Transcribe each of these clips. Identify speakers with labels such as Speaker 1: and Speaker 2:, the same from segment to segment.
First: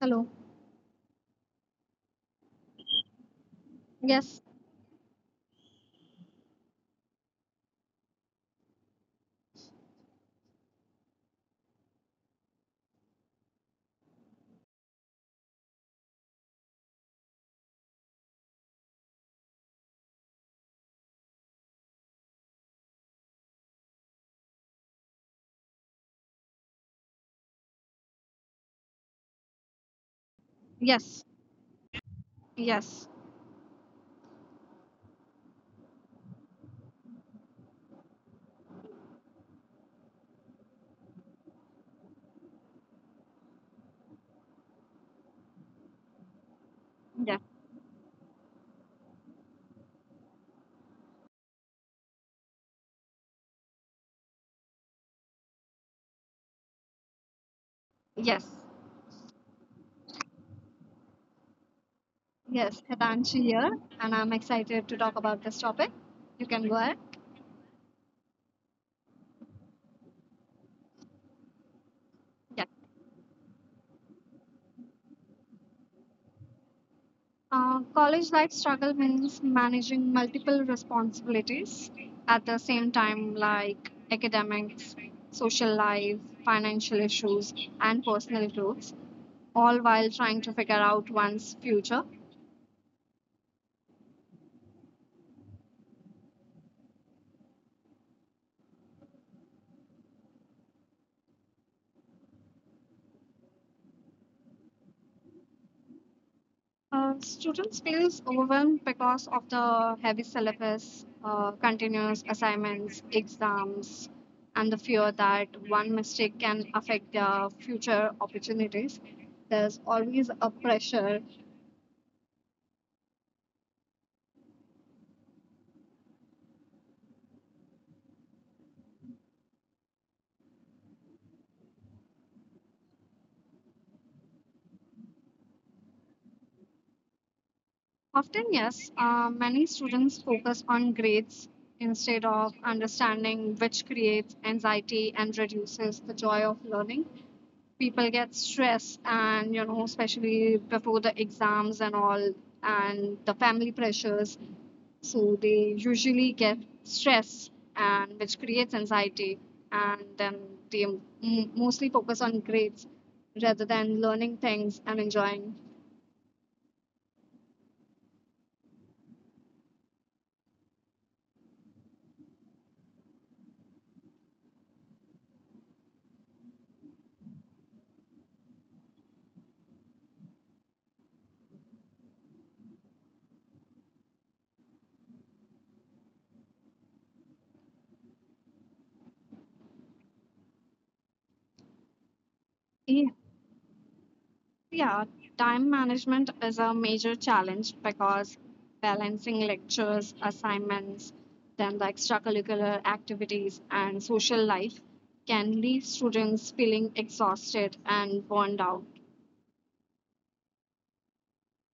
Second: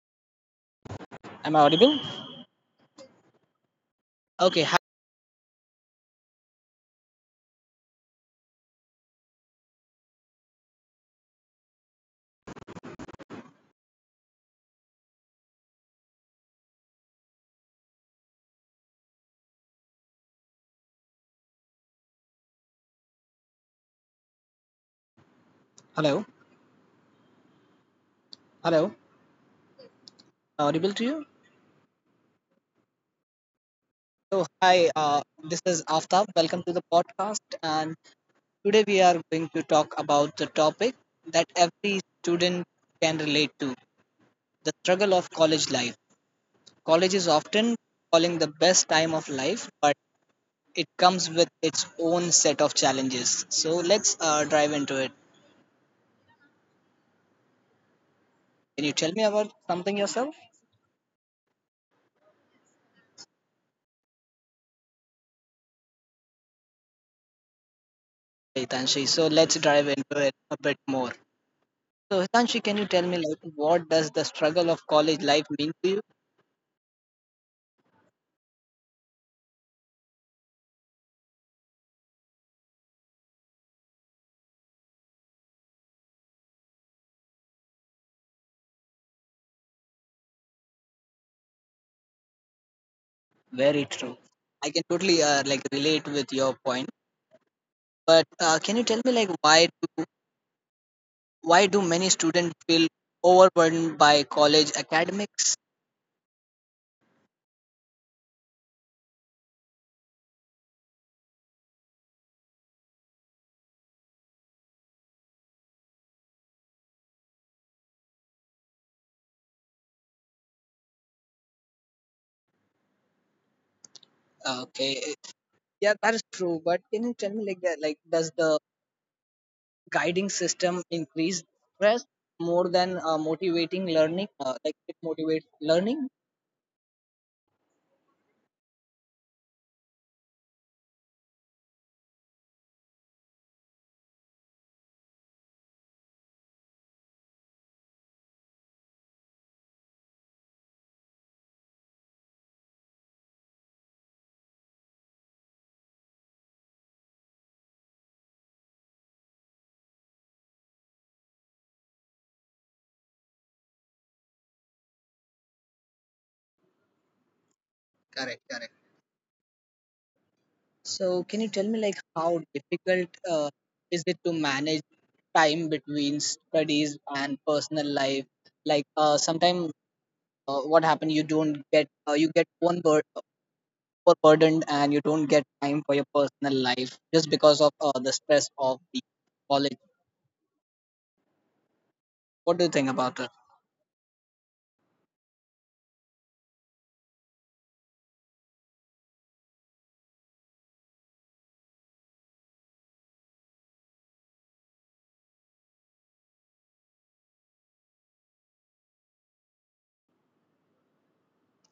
Speaker 1: Hello.
Speaker 2: am I audible?
Speaker 1: Yes.
Speaker 2: Okay, hi. Hello, hello, am I audible to
Speaker 1: Yes.
Speaker 2: you?
Speaker 1: Yes.
Speaker 2: So, hi, this is Aftab. Welcome to the podcast. And today we are going to talk about the topic that every student can relate to, the struggle of college life. College is
Speaker 1: Yes.
Speaker 2: often calling the best time of life, but it comes with its own set of challenges. So, let's dive into it.
Speaker 1: Yes.
Speaker 2: Can you tell me about something yourself?
Speaker 1: Yes. Hitanshi here, and I'm excited to talk about this topic. You can go ahead.
Speaker 2: Hey, Tanshi. So, let's dive into it a bit more. So, Hitanshi,
Speaker 1: Yeah.
Speaker 2: can you tell me, like, what does the struggle of college life mean to you?
Speaker 1: College life struggle means managing multiple responsibilities at the same time, like academics, social life, financial issues, and personal growth, all while trying to figure out one's future.
Speaker 2: Very true. I can totally like relate with your point. But can you tell me, like, do why do many students feel overburdened by college academics?
Speaker 1: Students feels overwhelmed because of the heavy syllabus, continuous assignments, exams, and the fear that one mistake can affect their future opportunities. There's always a pressure.
Speaker 2: Okay, yeah, that is true. But can you tell me, like, that, like, does the guiding system increase stress more than motivating learning? Like, it motivates learning.
Speaker 1: Often, yes, many students focus on grades instead of understanding, which creates anxiety and reduces the joy of learning. People get stressed, and you know, especially before the exams and all, and the family pressures, so they usually get stressed, and which creates anxiety, and then they m- mostly focus on grades rather than learning things and enjoying.
Speaker 2: Correct. Correct. So, can you tell me, like, how difficult is it to manage time between studies and personal life? Like sometimes what happened, you don't get you get overburdened and you don't get time for your personal life just because of the stress of the college. What do you think
Speaker 1: Yeah.
Speaker 2: about it?
Speaker 1: Yeah, time management is a major challenge because balancing lectures, assignments, then the extracurricular activities, and social life can leave students feeling exhausted and burned out.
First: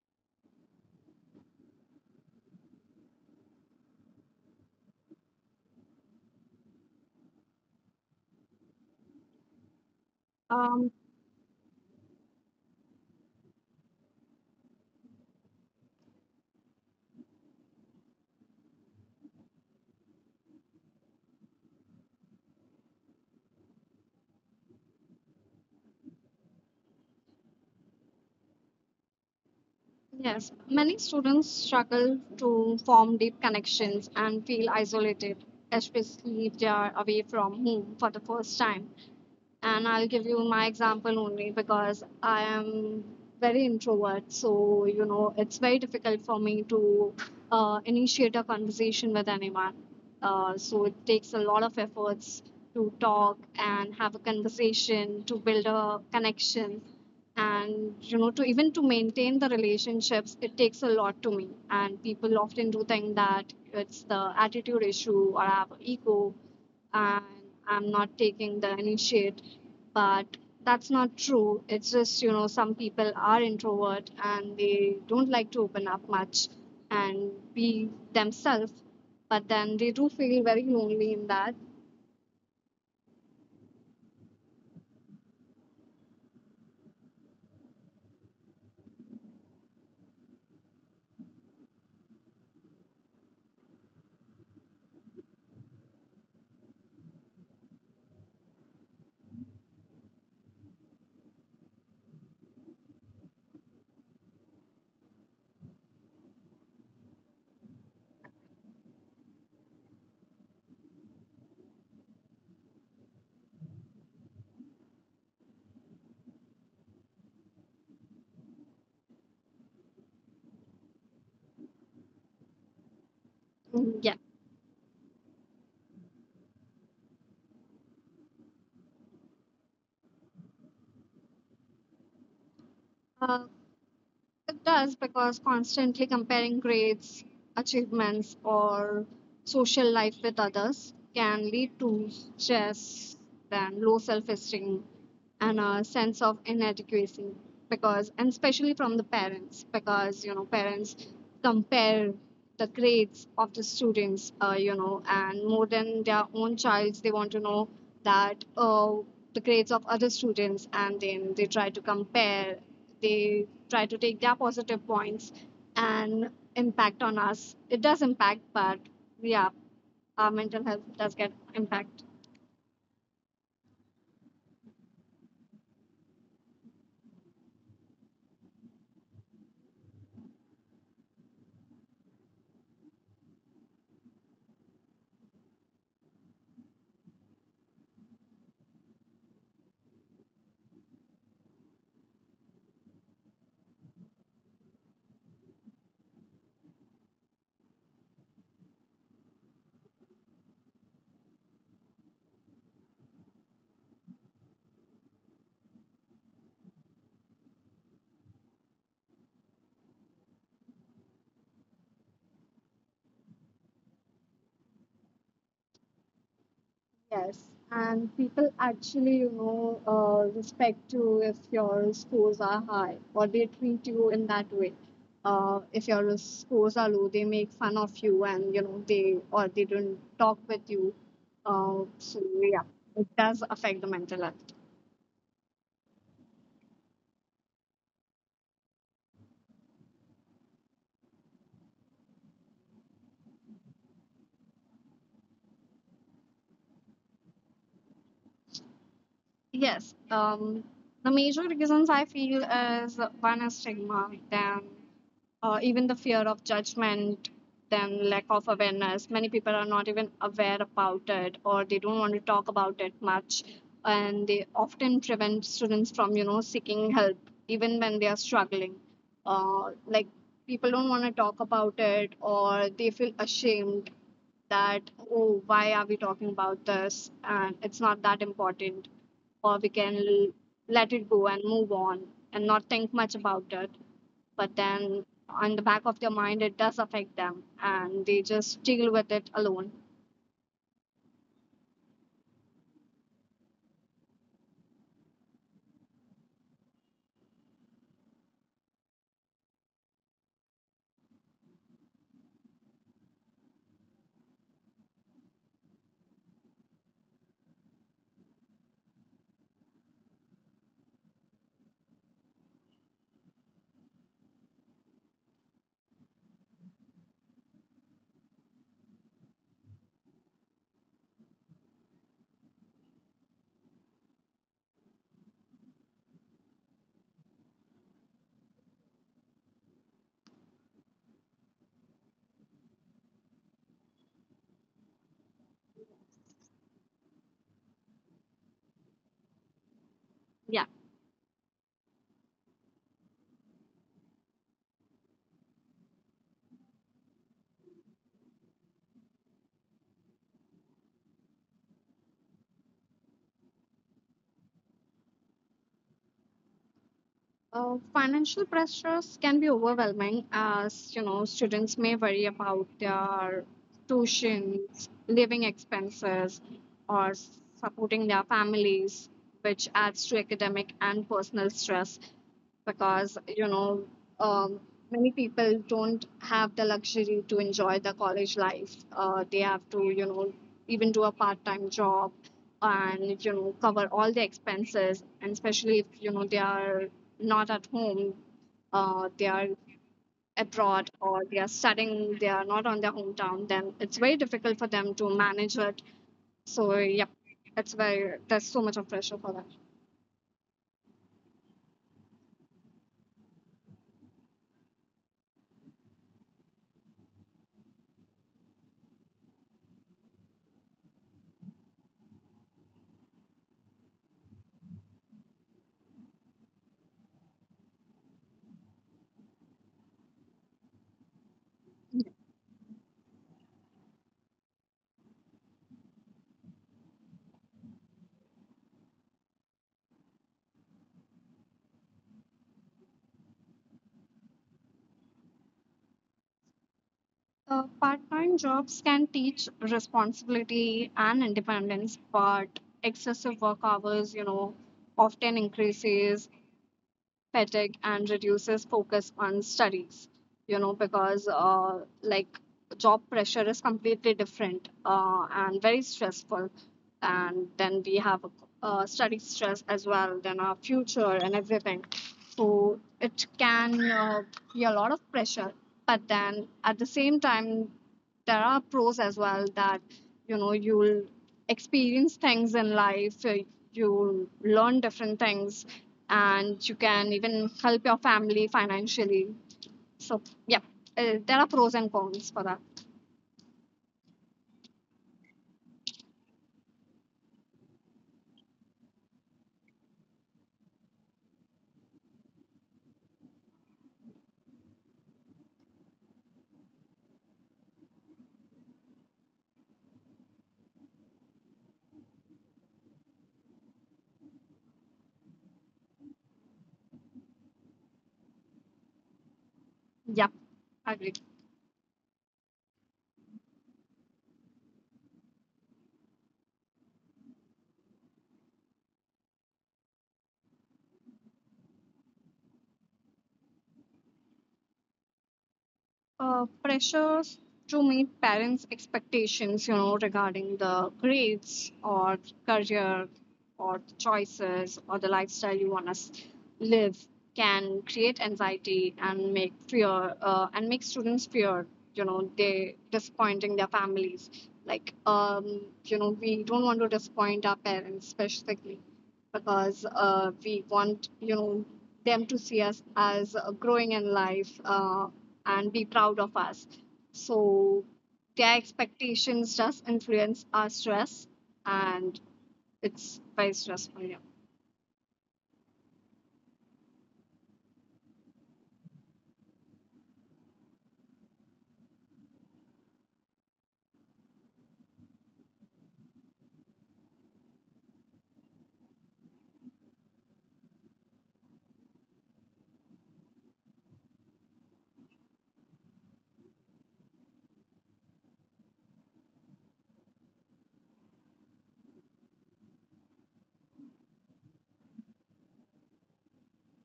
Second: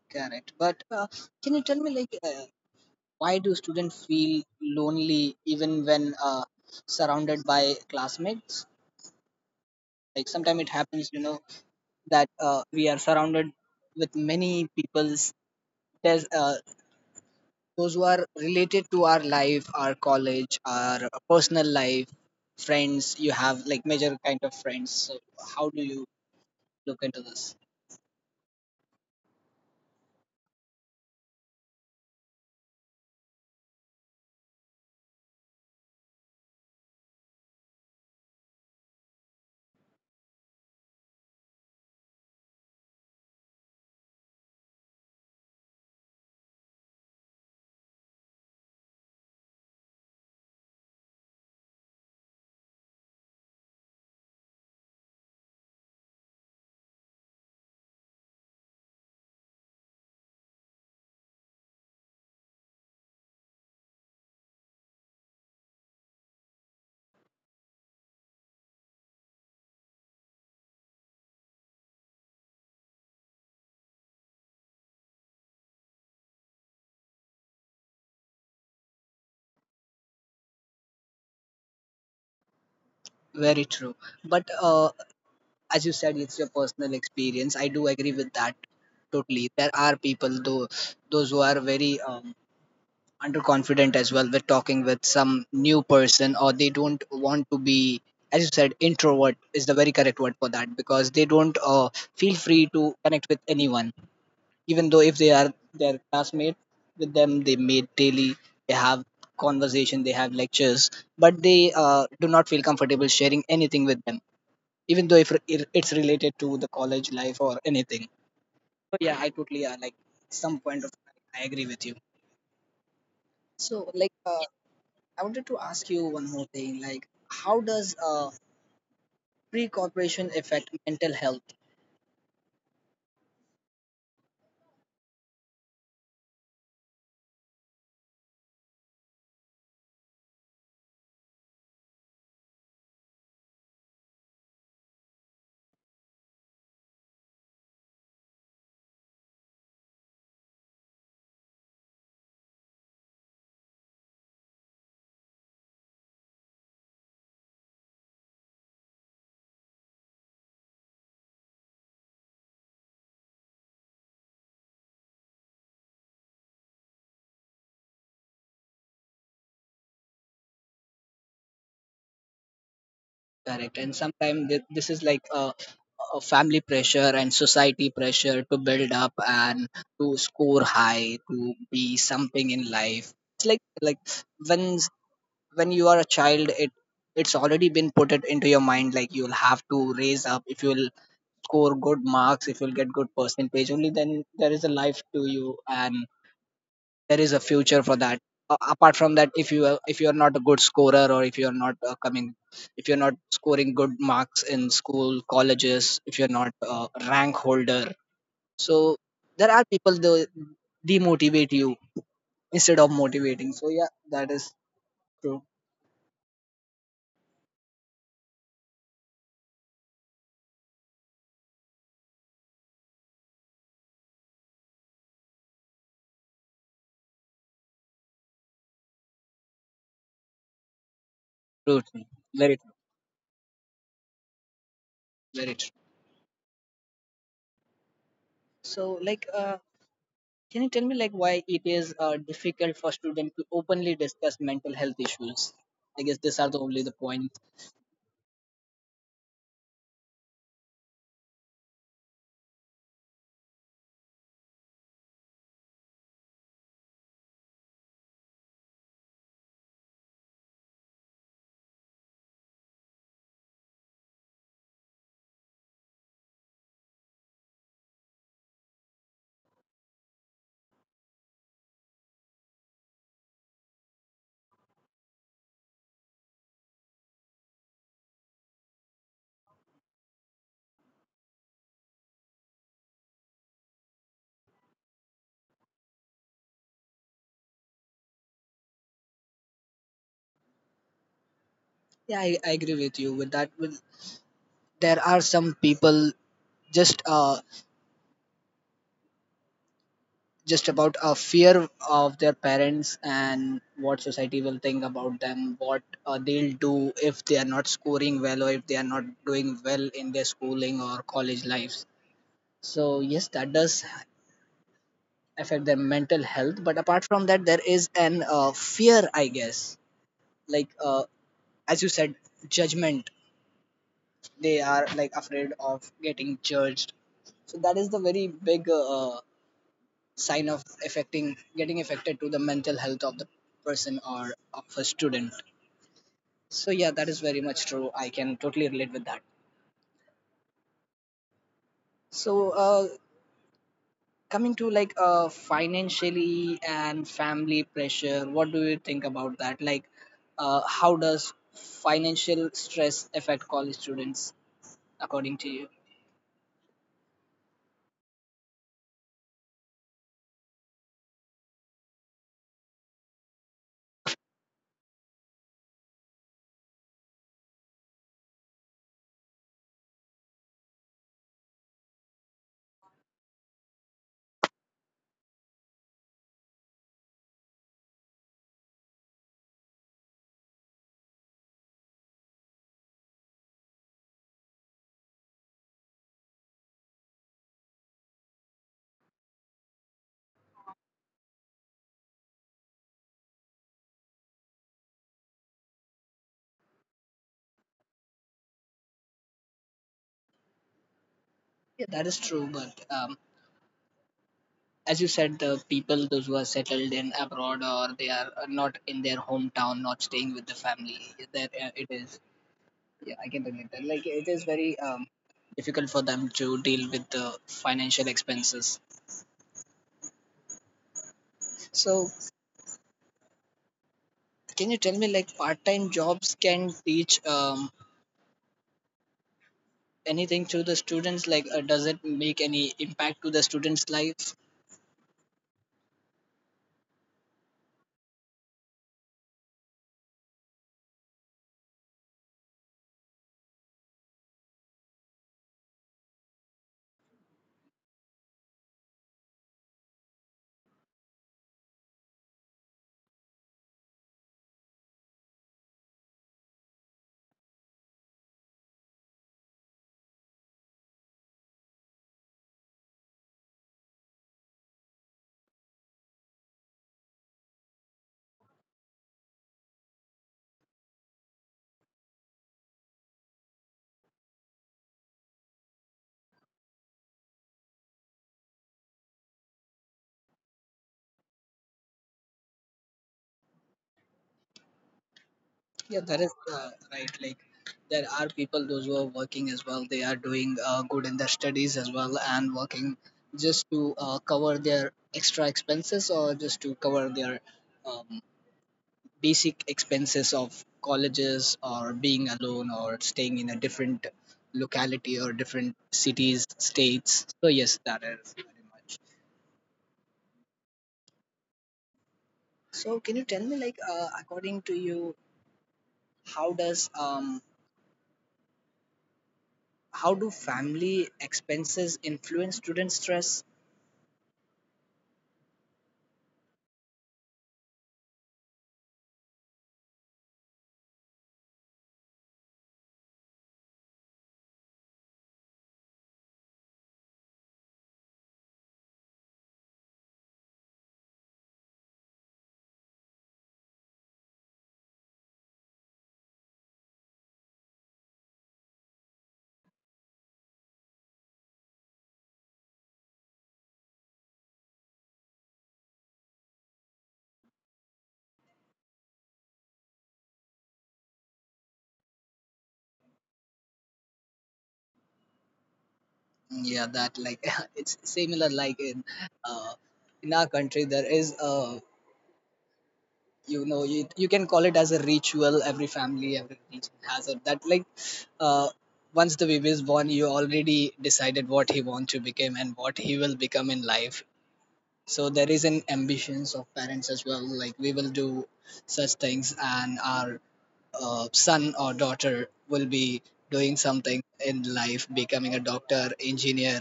Speaker 2: Correct. But can you tell me, like, why do students feel lonely even when surrounded by classmates? Like sometimes it
Speaker 1: Um,
Speaker 2: happens, you know, that we are surrounded with many people's. There's those who are related to our life, our college, our personal life, friends you have, like, major kind of friends. So how do you look into this?
Speaker 1: yes, many students struggle to form deep connections and feel isolated, especially if they are away from home for the first time. And I'll give you my example only because I am very introvert. So, you know, it's very difficult for me to initiate a conversation with anyone. So, it takes a lot of efforts to talk and have a conversation, to build a connection. And, you know, to even to maintain the relationships, it takes a lot to me. And people often do think that it's the attitude issue, or I have ego and I'm not taking the initiate. But that's not true. It's just, you know, some people are introvert and they don't like to open up much and be themselves, but then they do feel very lonely in that.
Speaker 2: Very true. But as you said, it's your personal experience, I do agree with that totally. There are people though, those who are very underconfident as well with talking with some new person, or they don't want to be. As you said, introvert is the very correct word for that, because they don't feel free to connect with anyone, even though if they are their classmate. With them they meet daily, they have conversation, they have lectures, but they do not feel comfortable sharing anything with them, even though if it's related to the college life or anything. So yeah, I totally like some point of, I agree with you. So
Speaker 1: Mm, yeah.
Speaker 2: like, I wanted to ask you one more thing. Like, how does pre-corporation affect mental health?
Speaker 1: Uh, It does, because constantly comparing grades, achievements, or social life with others can lead to stress, then low self esteem, and a sense of inadequacy. Because, and especially from the parents, because, you know, parents compare the grades of the students, you know, and more than their own child's, they want to know that the grades of other students, and then they try to compare, they try to take their positive points and impact on us. It does impact, but yeah, our mental health does get impact.
Speaker 2: Correct. And sometimes this is like family pressure and society pressure to build up and to score high, to be something in life. It's like when when you are a child, it's already been put it into your mind, like you'll have to raise up if you'll score good marks, if you'll get good percentage, only then there is a life to you and there is a future for that. Apart from that, if if you are not a good scorer or if you are not coming, if you're not scoring good marks in school, colleges, if you're not rank holder, so there are people though demotivate you instead of motivating. So yeah, that is true,
Speaker 1: Yes, and people actually, you know, respect you if your scores are high, or they treat you in that way. If your scores are low, they make fun of you, and you know, they or they don't talk with you.
Speaker 2: true, true.
Speaker 1: So
Speaker 2: Very
Speaker 1: yeah,
Speaker 2: true,
Speaker 1: it does affect the mental health.
Speaker 2: very true. So like, can you tell me, like, why it is difficult for students to openly discuss mental health issues? I guess these are the only the points.
Speaker 1: Yes, the major reasons I feel is, one is stigma, then even the fear of judgment, then lack of awareness. Many people are not even aware about it, or they don't want to talk about it much, and they often prevent students from, you know, seeking help even when they are struggling. Like, people don't want to talk about it, or they feel ashamed that, oh, why are we talking about this, and it's not that important, or let it go and move on and not think much about it. But then, on the back of their mind, it does affect them, and they just deal with it alone.
Speaker 2: Yeah, I agree with you with that. With, there are some people just about a fear of their parents and what society will think about them, what they'll do if they are not scoring well or if they are not doing well in their schooling or college lives. So yes, that does affect their mental health, but apart from that there is an fear I guess. Like as you said, judgment, they are like afraid of getting judged. So that is the very big sign of affecting getting affected to the mental health of the person or of a student. So yeah, that is very much true, I can totally relate with that. So coming to, like, financially and family pressure, what do you think about that? Like, how does financial stress affect college students according to you?
Speaker 1: Financial pressures can be overwhelming, as you know, students may worry about their tuitions, living expenses, or supporting their families, which adds to academic and personal stress, because you know, um, many people don't have the luxury to enjoy the college life. They have to, you know, even do a part-time job, and you know, cover all the expenses, and especially if you know, they are not at home. They are abroad, or they are studying, they are not on their hometown. Then it's very difficult for them to manage it. So yep, it's very, there's so much of pressure for them.
Speaker 2: Yeah, that is true, but as you said, the people, those who are settled in abroad or they are not in their hometown, not staying with the family, that it is. Yeah, I can relate that. Like it is very difficult for them to deal with the financial expenses. So, can you tell me, like, part-time jobs can teach anything to the students? Like, does it make any impact to the students' life?
Speaker 1: Part-time jobs can teach responsibility and independence, but excessive work hours, you know, often increases fatigue and reduces focus on studies. You know, because like, job pressure is completely different, and very stressful, and then we have study stress as well, then our future and everything. So it can, be a lot of pressure. But then at the same time, there are pros as well, that you know, you'll experience things in life, you'll learn different things, and you can even help your family financially. So, yeah, there are pros and cons for that.
Speaker 2: Yeah, that is right. Like there are people those who are working as well. They are doing good in their studies as well and working just to cover their extra expenses or just to cover their um, basic expenses of colleges or being alone or staying in a different locality or different cities, states. So yes, that is very much.
Speaker 1: Yeah, agree.
Speaker 2: So can you tell me, like, according to you, how does um, how do family expenses influence student stress?
Speaker 1: Pressures to meet parents' expectations, you know, regarding the grades, or career, or the choices, or the lifestyle you want to live can create anxiety and make fear, and make students fear, you know, they disappointing their families. Like, you know, we don't want to disappoint our parents specifically, because we want, you know, them to see us as growing in life, and be proud of us. So their expectations does influence our stress, and it's very stressful. Yeah,
Speaker 2: Yeah, that, like it's similar like in uh, in our country there is a, you can call it as a ritual. Every family, every region has it. That, like, uh, once the baby is born, you already decided what he wants to become and what he will become in life. So there is an ambitions of parents as well. Like we will do such things, and our son or daughter will be doing something in life, becoming a doctor, engineer.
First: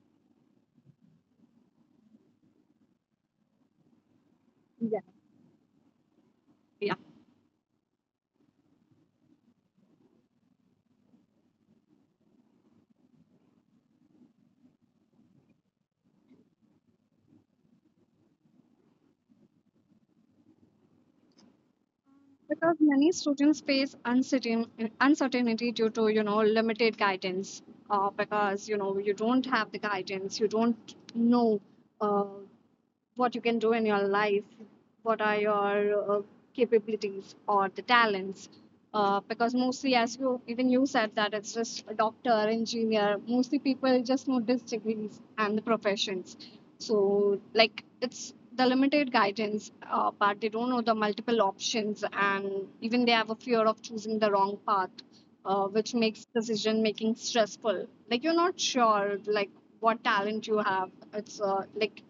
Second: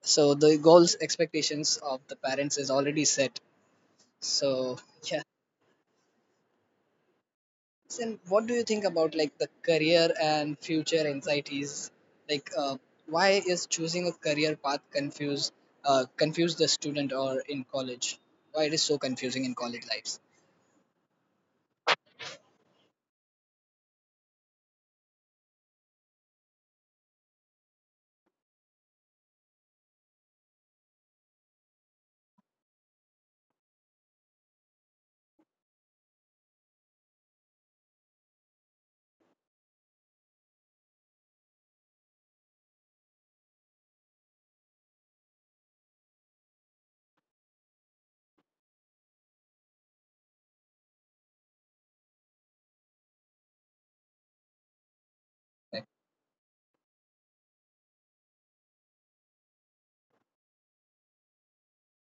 Speaker 2: So the goals, expectations of the parents is already set. So
Speaker 1: yeah,
Speaker 2: yeah.
Speaker 1: yeah.
Speaker 2: And what do you think about, like, the career and future anxieties? Like, why is choosing a career path confuse the student or in college, why it is so confusing in college lives?
Speaker 1: Because many students face uncertainty due to, you know, limited guidance. Because you know, you don't have the guidance, you don't know uh, what you can do in your life, what are your capabilities or the talents. Because mostly, as you even you said, that it's just a doctor, engineer. Mostly people just notice degrees and the professions. So, like, it's the limited guidance, but they don't know the multiple options, and even they have a fear of choosing the wrong path, which makes decision making stressful. Like, you're not sure, like, what talent you have. It's, like,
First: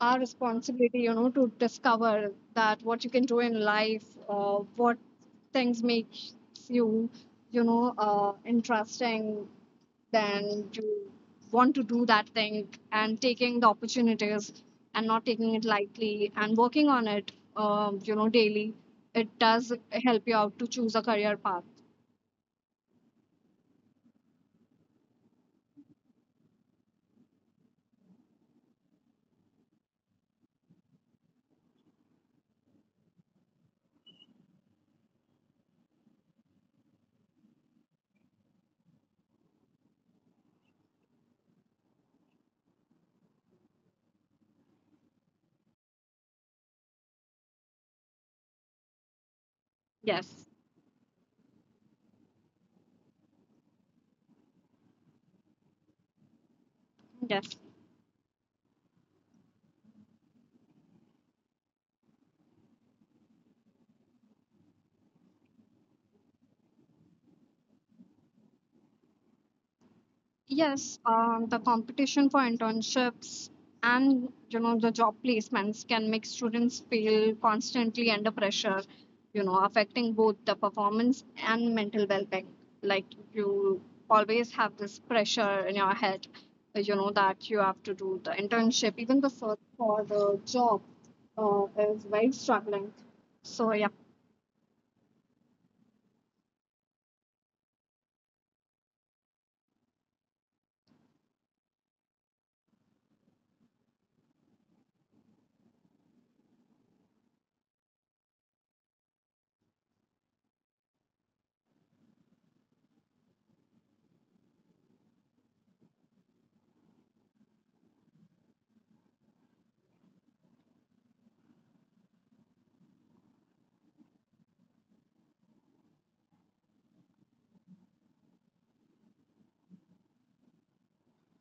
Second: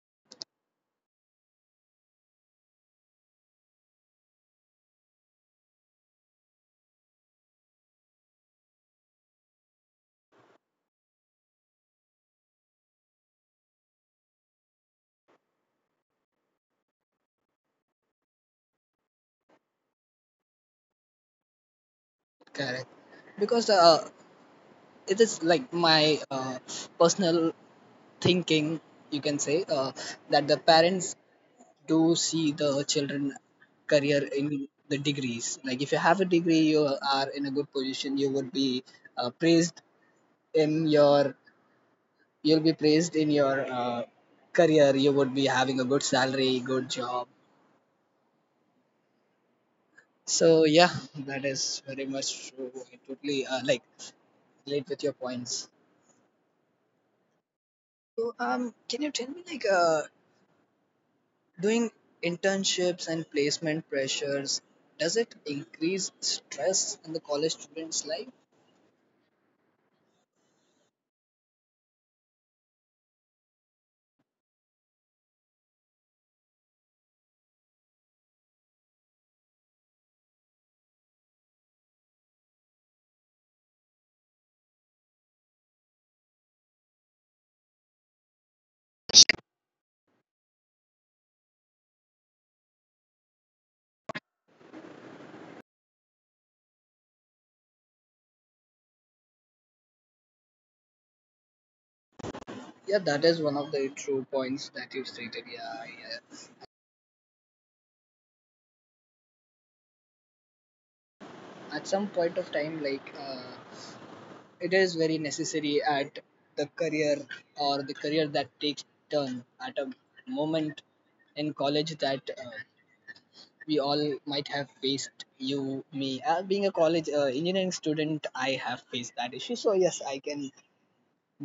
Speaker 1: our responsibility, you know, to discover that what you can do in life, what things makes you, you know, interesting, then you want to do that thing, and taking the opportunities, and not taking it lightly, and working on it, you know, daily. It does help you out to choose a career path.
Speaker 2: Correct. Because it is like my personal thinking, you can say, that the parents do see the children career in the degrees. Like if you have a degree you are in a good position, you would be praised in your you'll be praised in your career, you would be having a good salary, good job.
Speaker 1: Yes.
Speaker 2: So yeah, that is very much true, I totally like relate with your points.
Speaker 1: Yes.
Speaker 2: So, can you tell me, like, doing internships and placement pressures, does it increase stress in the college student's life?
Speaker 1: Yes, the competition for internships and you know, the job placements can make students feel constantly under pressure, you know, affecting both the performance and mental well-being. Like, you always have this pressure in your head, you know, that you have to do the internship. Even the search for the job is very struggling. So yeah.
Speaker 2: Yeah, that is one of the true points that you stated. Yeah, yeah. At some point of time, like, it is very necessary at the career or the career that takes turn at a moment in college that we all might have faced. You, me, being a college engineering student, I have faced that issue. So yes, I can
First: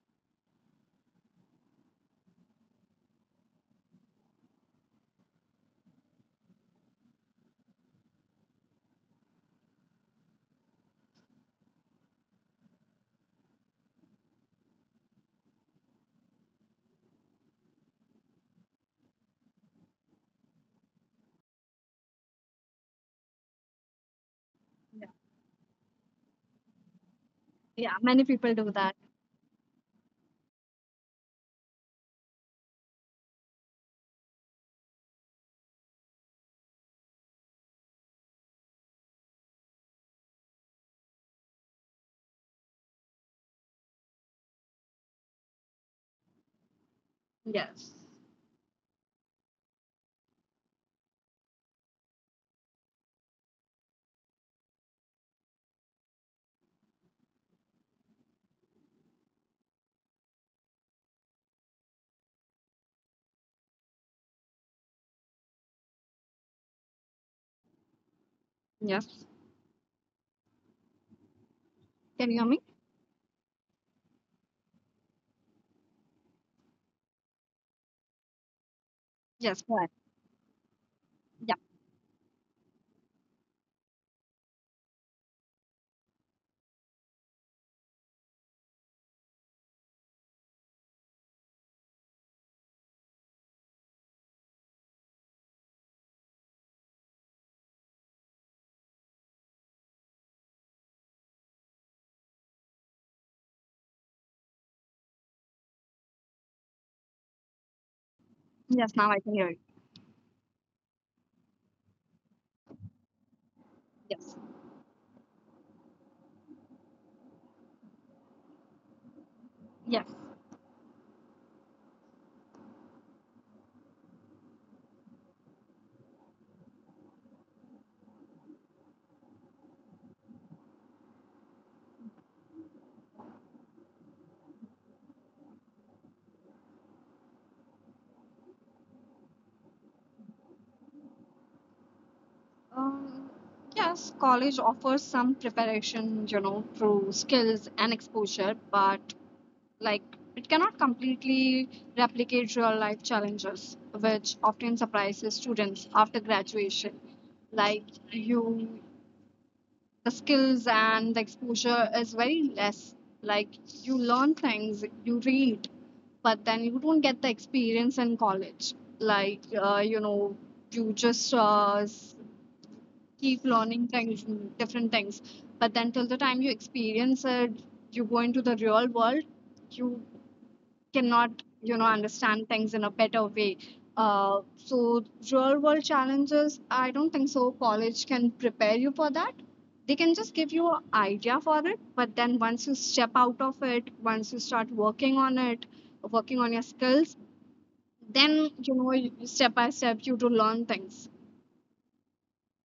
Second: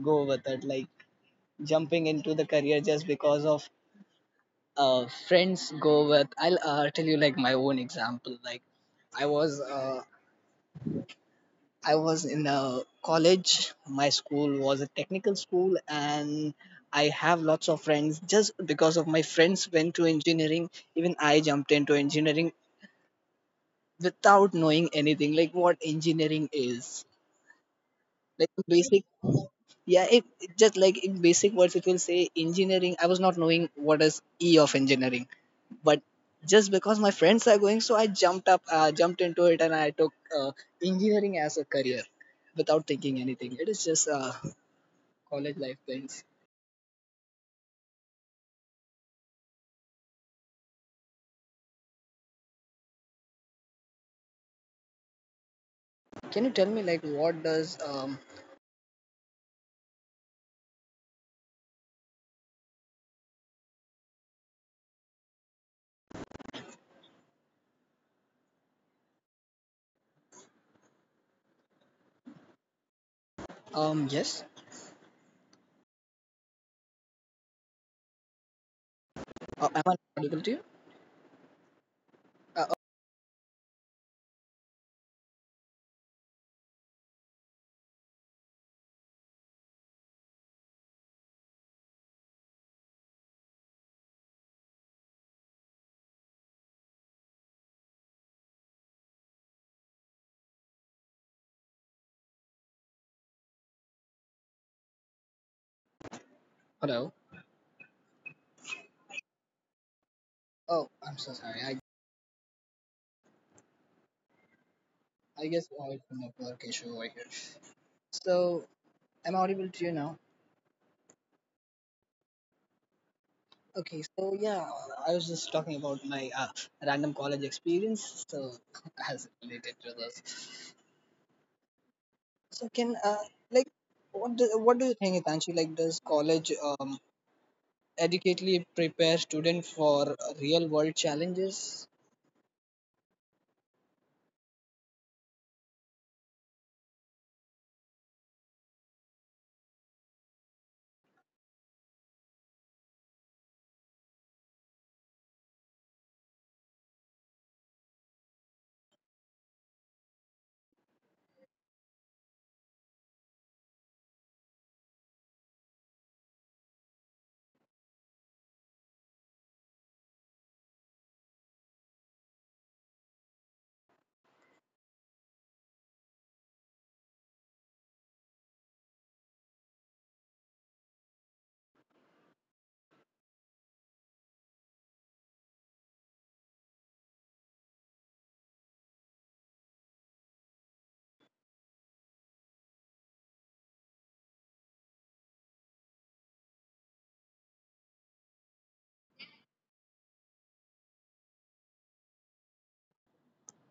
Speaker 2: go with it. Like jumping into the career just because of friends go with. I'll tell you, like, my own example. Like i was uh, I was in a college, my school was a technical school, and I have lots of friends. Just because of my friends went to engineering, even I jumped into engineering without knowing
Speaker 1: Yeah,
Speaker 2: anything, like what engineering is,
Speaker 1: yeah, many
Speaker 2: like
Speaker 1: people
Speaker 2: the
Speaker 1: do that.
Speaker 2: basic. Yeah, it just, like, in basic words it will say engineering, I was not knowing what is e of engineering. But just because my friends are going, so I jumped into it, and I took uh, engineering as a career without thinking anything. It is just college life things.
Speaker 1: Yes,
Speaker 2: Can you tell me like what does
Speaker 1: yes. Can you hear me?
Speaker 2: yes.
Speaker 1: Yes, go ahead.
Speaker 2: Am I audible to you?
Speaker 1: Yeah.
Speaker 2: uh, uh, Hello.
Speaker 1: Yes, now I can hear you.
Speaker 2: Oh, I'm so sorry,
Speaker 1: Yes,
Speaker 2: I guess I have a network issue over here, so am I audible to you now?
Speaker 1: yes.
Speaker 2: Okay, so yeah, I was just talking about my random college experience, so as related to this. So can like, what do you think, Itanshi? Like, does college adequately prepare student for real world challenges?
Speaker 1: Um, yes, college offers some preparation, you know, through skills and exposure, but like, it cannot completely replicate real life challenges, which often surprises students after graduation. Like you the skills and the exposure is very less. Like, you learn things, you read, but then you don't get the experience in college. Like, you know, you just keep learning things, different things. But then till the time you experience it, you go into the real world, you cannot, you know, understand things in a better way. uh, so, real world challenges, I don't think so college can prepare you for that. They can just give you an idea for it, but then once you step out of it, once you start working on it, working on your skills, then you know, step by step, you do learn things.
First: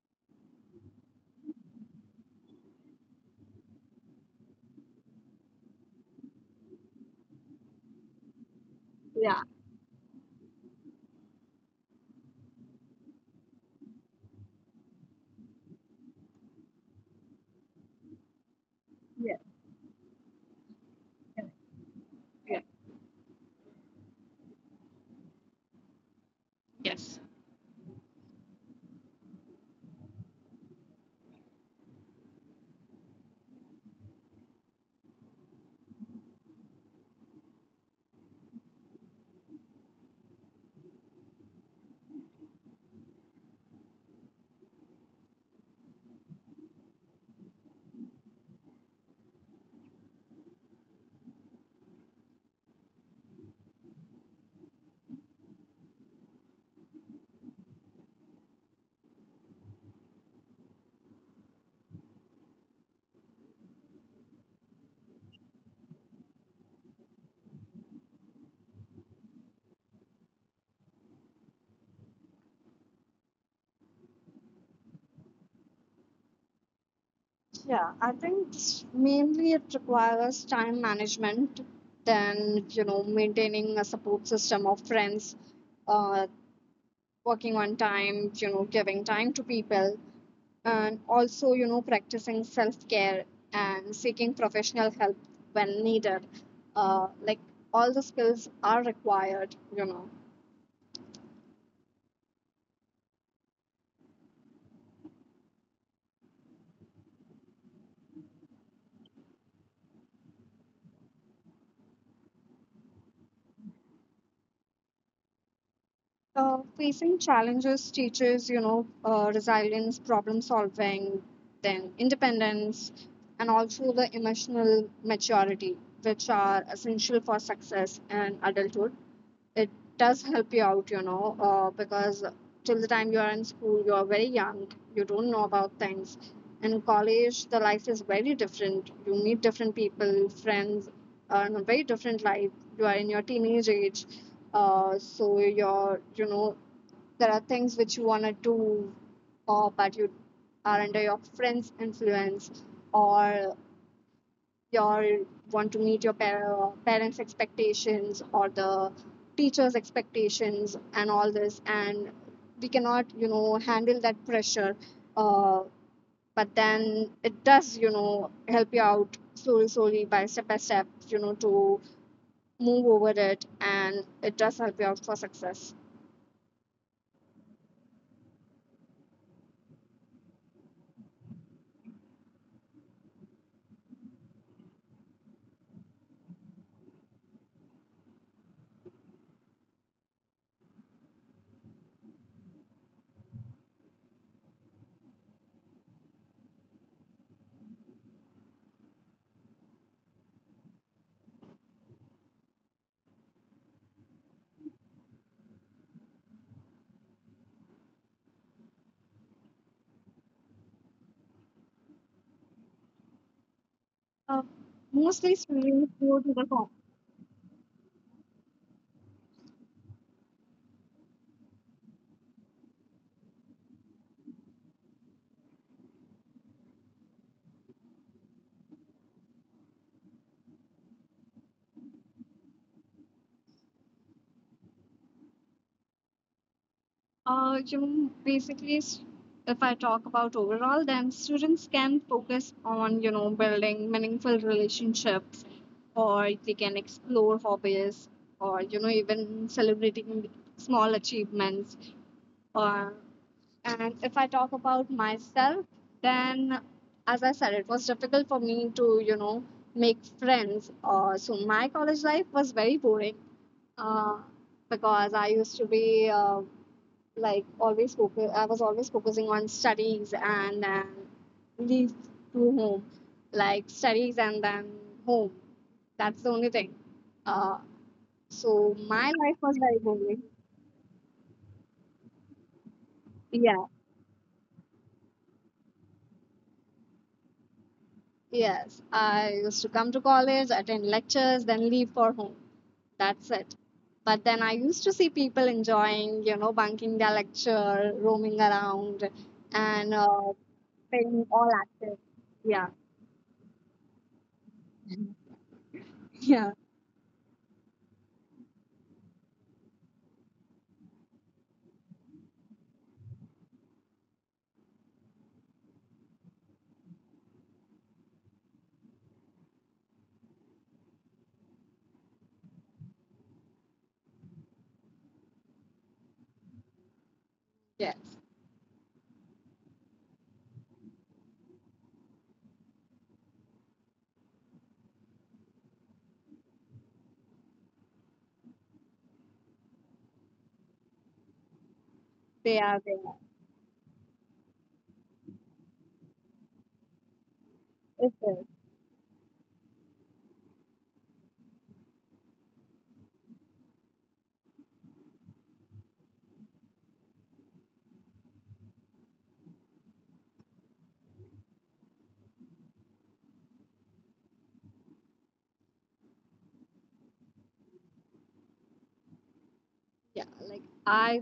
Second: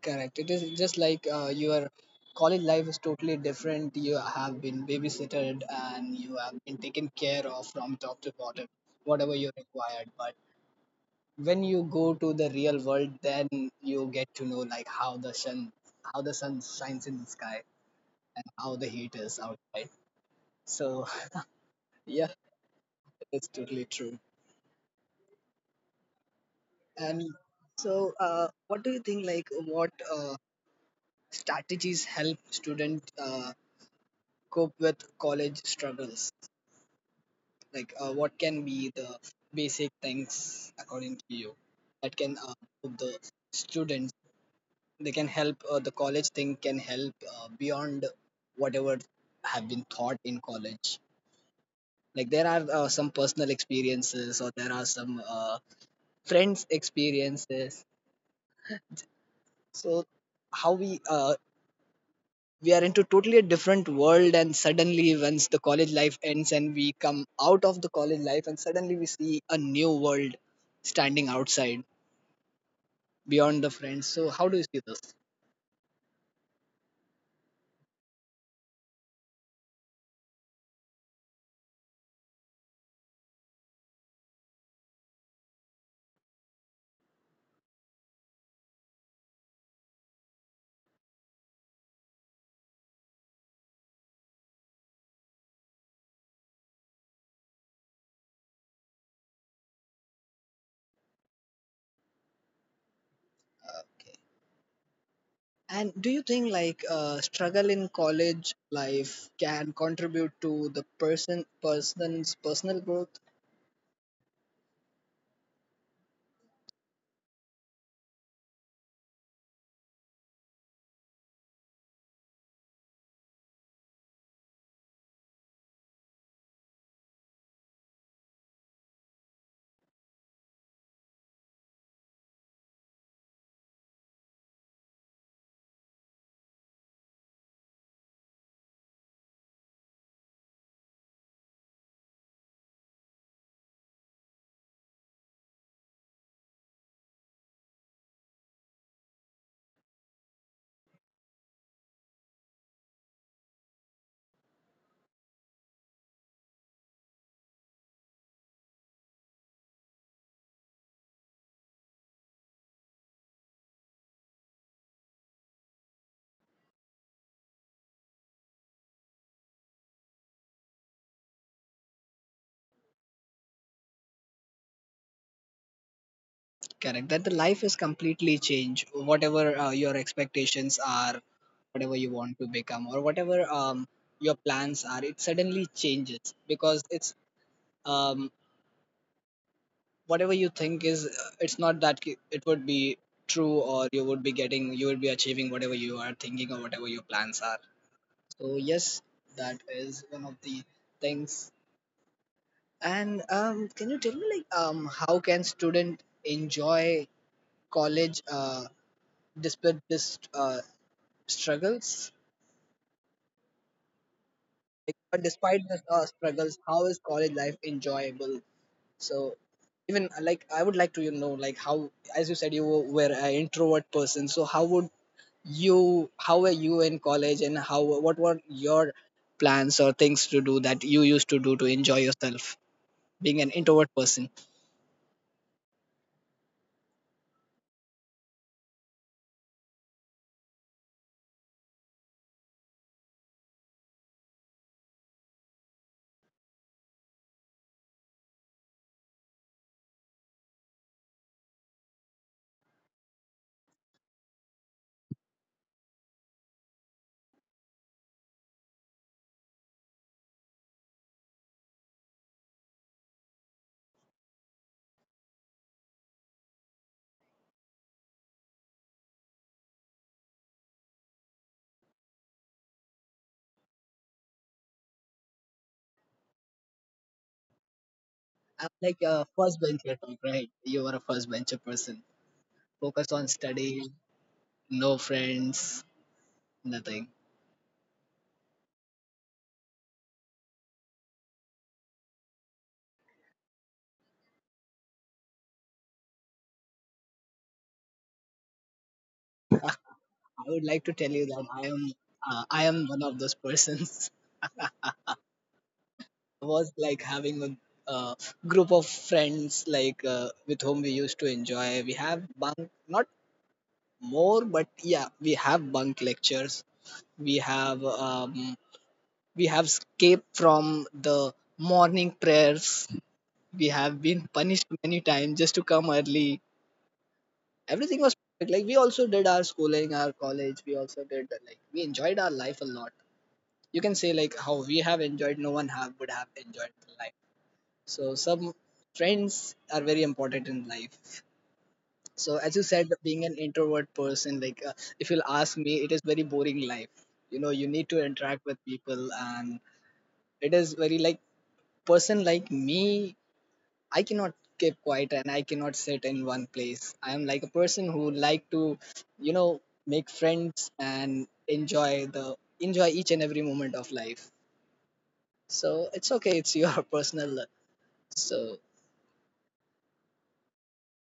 Speaker 2: Correct. It is just like your college life is totally different. You have been babysitted and you have been taken care of from top to bottom, whatever
Speaker 1: Yeah.
Speaker 2: you required. But when you go to the real world, then you get to know like how the sun shines in the sky and how the heat
Speaker 1: Yes.
Speaker 2: is outside. So yeah,
Speaker 1: Yes.
Speaker 2: it's totally true. And so what do you think, like what strategies help student cope with college struggles? Like what can be the basic things according to you that can help the students? They can help the college thing can help beyond whatever have been taught in college. Like there are some personal experiences or there are some friends experiences. So how we are into totally a different world, and suddenly once the college life ends and we come out of the college life, and suddenly we see a new world standing outside beyond the friends. So how do you see this?
Speaker 1: Yeah, I think mainly it requires time management, then, you know, maintaining a support system of friends, uh, working on time, you know, giving time to people, and also, you know, practicing self care and seeking professional help when needed. Like, all the skills are required, you know.
Speaker 2: Uh, And do you think like struggle in college life can contribute to the person's personal growth?
Speaker 1: Facing challenges teaches, you know, resilience, problem solving, then independence, and also the emotional maturity, which are essential for success in adulthood. It does help you out, you know, because till the time you are in school, you are very young, you don't know about things. In college, the life is very different. You meet different people, friends, in a very different life. You are in your teenage age, so your, you know, there are things which you want to do, or but you are under your friends' influence, or you want to meet your parents' expectations, or the teachers' expectations, and all this, and we cannot, you know, handle that pressure. Uh, but then it does, you know, help you out slowly, slowly, by step, you know, to move over it, and it does help you out for success.
Speaker 2: Correct. That the life is completely changed. Whatever your expectations are, whatever you want to become, or whatever your plans are, it suddenly changes because it's um, whatever you think is it's not that it would be true, or you would be getting, you would be achieving whatever you are thinking or whatever your plans are. So yes, that is one of the things. And can you tell me, like, how can student enjoy college despite this struggles?
Speaker 1: Uh,
Speaker 2: Like, but
Speaker 1: Mostly
Speaker 2: despite the
Speaker 1: students go to the
Speaker 2: struggles, how is college life enjoyable? So, even like, I would like to, you know, like, how, as you said, you were an introvert person. So, how would you, how were you in college, and how, what were your plans or things to do that you used to do to enjoy yourself, being an introvert person?
Speaker 1: You know, basically, if I talk about overall, then students can focus on, you know, building meaningful relationships, or they can explore hobbies, or, you know, even celebrating small achievements. Uh, and if I talk about myself, then as I said, it was difficult for me to, you know, make friends. So my college life was very boring, uh, because I used to be, like, always focus I was always focusing on studies, and then leave to home. Like, studies and then home, that's the only thing. uh,
Speaker 2: I'm
Speaker 1: so
Speaker 2: like
Speaker 1: my
Speaker 2: a
Speaker 1: life was
Speaker 2: first
Speaker 1: very
Speaker 2: bencher
Speaker 1: boring.
Speaker 2: type, right? You are a first bencher person. Focus on
Speaker 1: Yeah.
Speaker 2: study, no friends, nothing.
Speaker 1: Yes, I used to come to college, attend lectures, then leave for home. That's it. But then I used to see people enjoying, you know, bunking their lecture, roaming around, and
Speaker 2: I would like to tell
Speaker 1: being
Speaker 2: you
Speaker 1: all
Speaker 2: that
Speaker 1: active. Yeah.
Speaker 2: I am one of those persons. I
Speaker 1: Yeah.
Speaker 2: was like having a uh, group of friends like with whom we used to enjoy. We have bunk, not more, but yeah, we have bunk lectures. We have um, we have escaped from the morning prayers. We have been punished many times just to come early.
Speaker 1: Yes,
Speaker 2: Everything was perfect. Like we also did our schooling, our college. We also did, like we enjoyed our life a lot. You can say like how we have enjoyed. No one have would have enjoyed life. So some friends are very important in life. So
Speaker 1: they
Speaker 2: as you
Speaker 1: are
Speaker 2: said,
Speaker 1: there
Speaker 2: being an introvert person, like if you'll ask me, it is very boring life. You know, you need to
Speaker 1: as well.
Speaker 2: interact with people, and it is very like person like me, I cannot keep quiet and I cannot sit in one place. I am like a person who like to, you know, make friends and enjoy the enjoy each and every moment of life. So it's okay. It's your personal. So
Speaker 1: Yeah, like, I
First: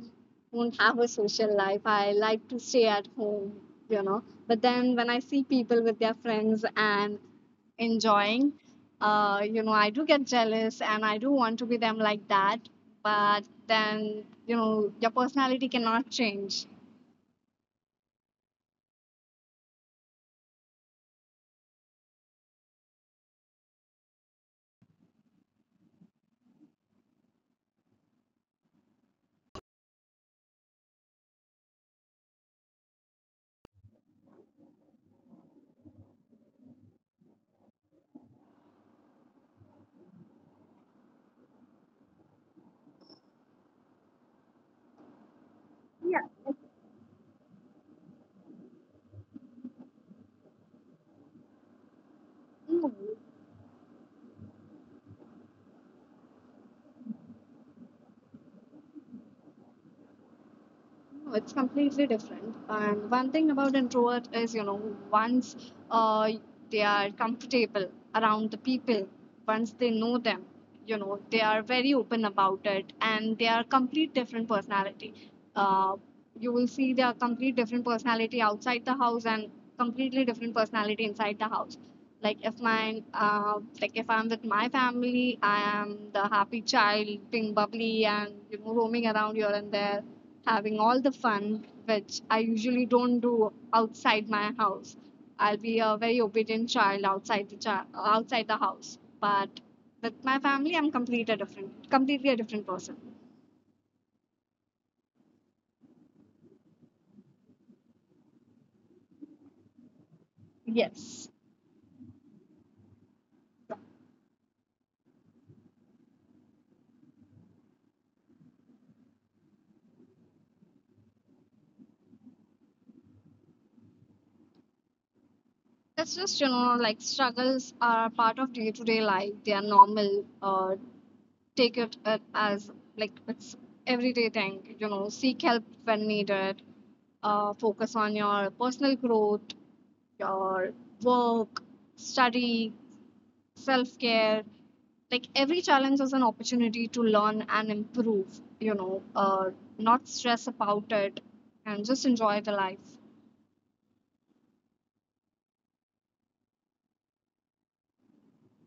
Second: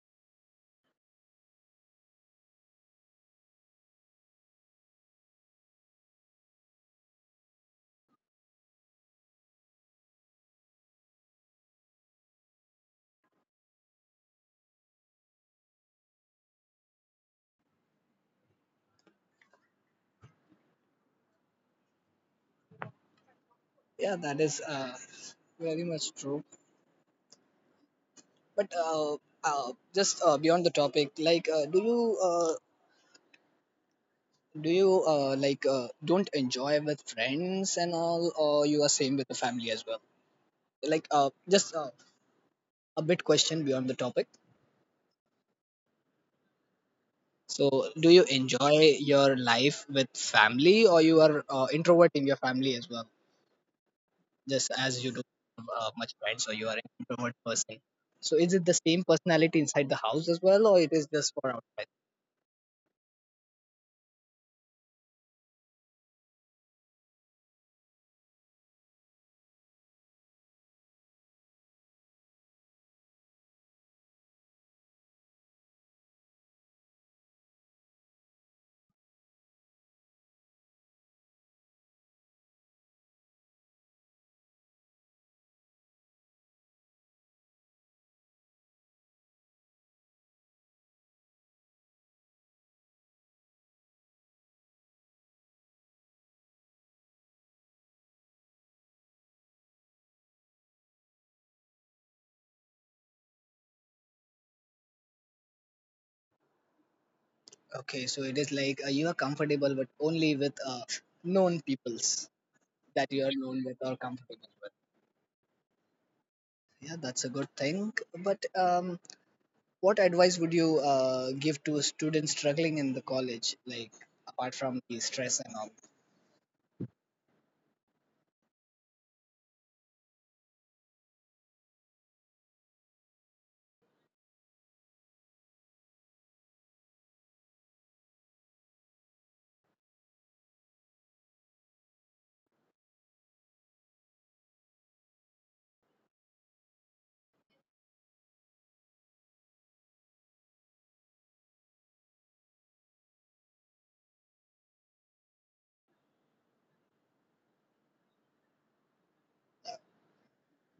Speaker 1: won't have a social life. I like to stay at home, you know. But then when I see people with their friends and enjoying, you know, I do get jealous, and I do want to be them like that. But then, you know, your personality cannot change.
Speaker 2: yeah, that is very much true. But just beyond the topic, like, do you like don't enjoy with friends and all, or you are same with the family as well? Like, just a bit question beyond the topic. So, do you enjoy your life with family, or you are introvert in your family as well, just
Speaker 1: Mm.
Speaker 2: as you do much friends, so you are an introvert person? So, is it the same personality inside the house as well, or it is just for outside?
Speaker 1: No, it's completely different. And one thing about introvert is, you know, once uh, they are comfortable around the people, once they know them, you know, they are very open about it, and they are complete different personality. Uh, you will see they are complete different personality outside the house, and completely different personality inside the house. Like, if my like if I'm with my family, I am the happy child, being bubbly and you know, roaming around here and there, having all the fun, which I usually don't do outside my house. I'll be a very obedient child, outside the house, but with my family, I'm completely a different person.
Speaker 2: Okay, so it is like you are comfortable, but only with known peoples that you are
Speaker 1: Yes.
Speaker 2: known with or comfortable with. Yeah, that's a good thing. But what advice would you give to students struggling in the college, like apart from the stress and all?
Speaker 1: That's just, you know, like, struggles are part of day to day life. They are normal. Take it, as, like, it's everyday thing, you know, seek help when needed, focus on your personal growth, your work, study, self care. Like, every challenge is an opportunity to learn and improve, you know, not stress about it, and just enjoy the life.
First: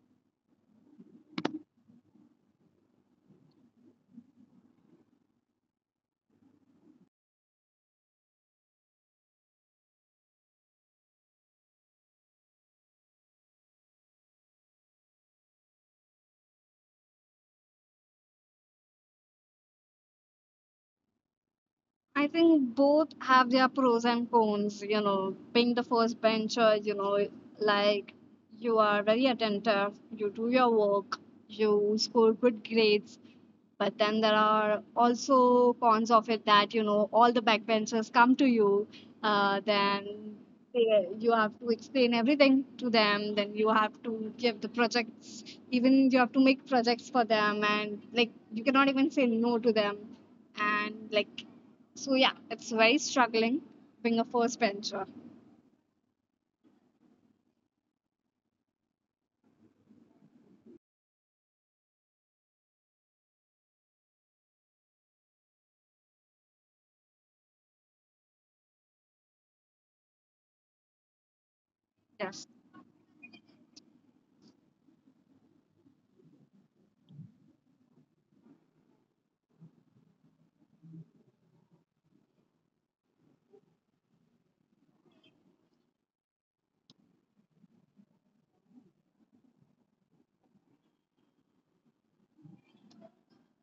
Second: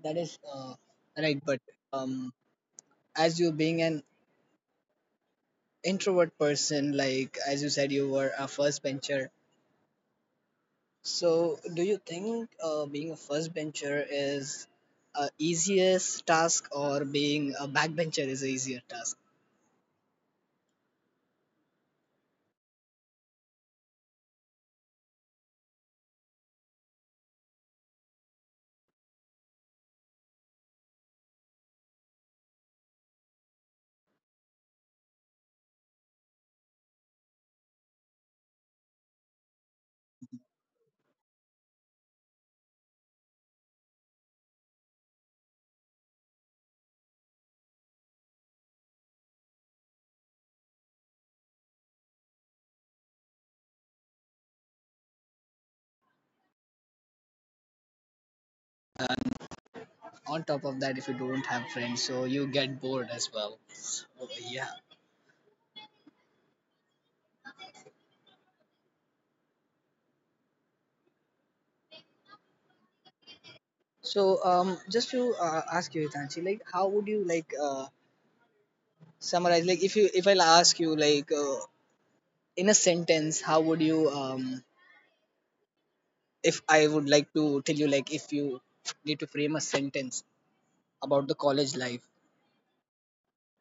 Speaker 2: That is right, but um, as you being an introvert person, like as you said, you were a first bencher. So, do you think being a first bencher is a easiest task, or being a backbencher is a easier task?
Speaker 1: I think both have their pros and cons, you know, being the first bencher, you know, like, you are very attentive, you do your work, you score good grades. But then there are also cons of it, that you know, all the backbenchers come to you, then they, you have to explain everything to them, then you have to give the projects, even you have to make projects for them, and like, you cannot even say no to them. And like, so yeah, it's very struggling being a first bencher.
Speaker 2: On top of that, if you don't have friends, so you get bored as well. Uh, yeah.
Speaker 1: Yes.
Speaker 2: So um, just to ask you Itanshi, like how would you like summarize, like if you, if I'll ask you like in a sentence, how would you um, if I would like to tell you, like if you need to frame a sentence about the college life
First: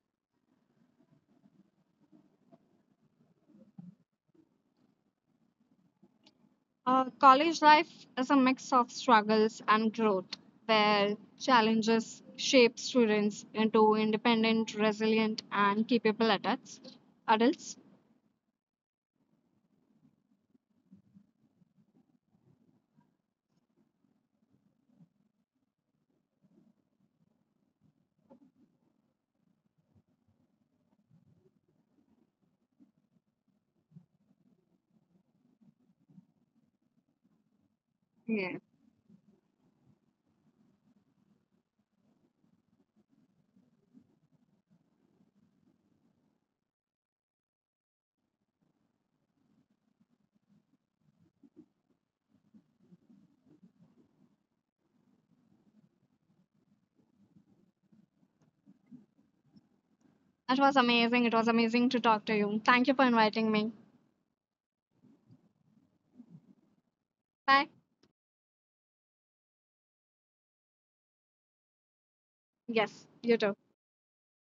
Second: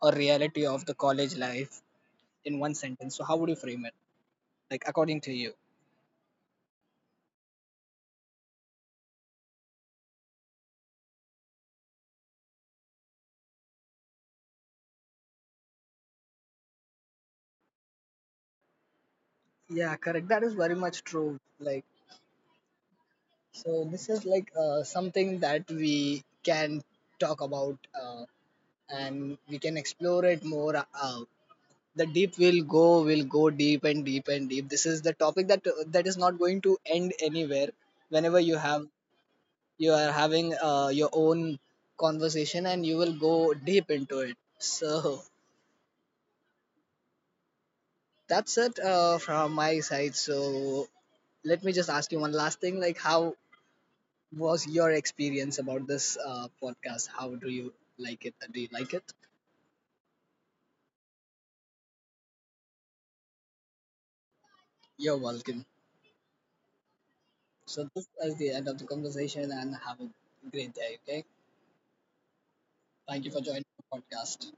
Speaker 2: or reality of the college life in one sentence, so how would you frame it, like according to you?
Speaker 1: College life is a mix of struggles and growth, where challenges shape students into independent, resilient, and capable adults. Adults.
Speaker 2: Yeah, correct, that is very much true. Like, so this is like something that we can talk about and we can explore it more. The will go deep and deep and deep. This is the topic that that is not going to end anywhere. Whenever you
Speaker 1: Yeah.
Speaker 2: have, you are having your own conversation and you will go deep into it. So that's it from my side. So let me just ask you one last thing. Like how was your experience about this podcast? How do you like it? Do you like it?
Speaker 1: That was amazing. It was amazing to talk to you. Thank you for inviting me.
Speaker 2: You're welcome.
Speaker 1: Bye.
Speaker 2: So this is the end of the conversation and have a great day. Okay.
Speaker 1: Yes,
Speaker 2: Thank you
Speaker 1: you
Speaker 2: for
Speaker 1: too.
Speaker 2: joining the podcast.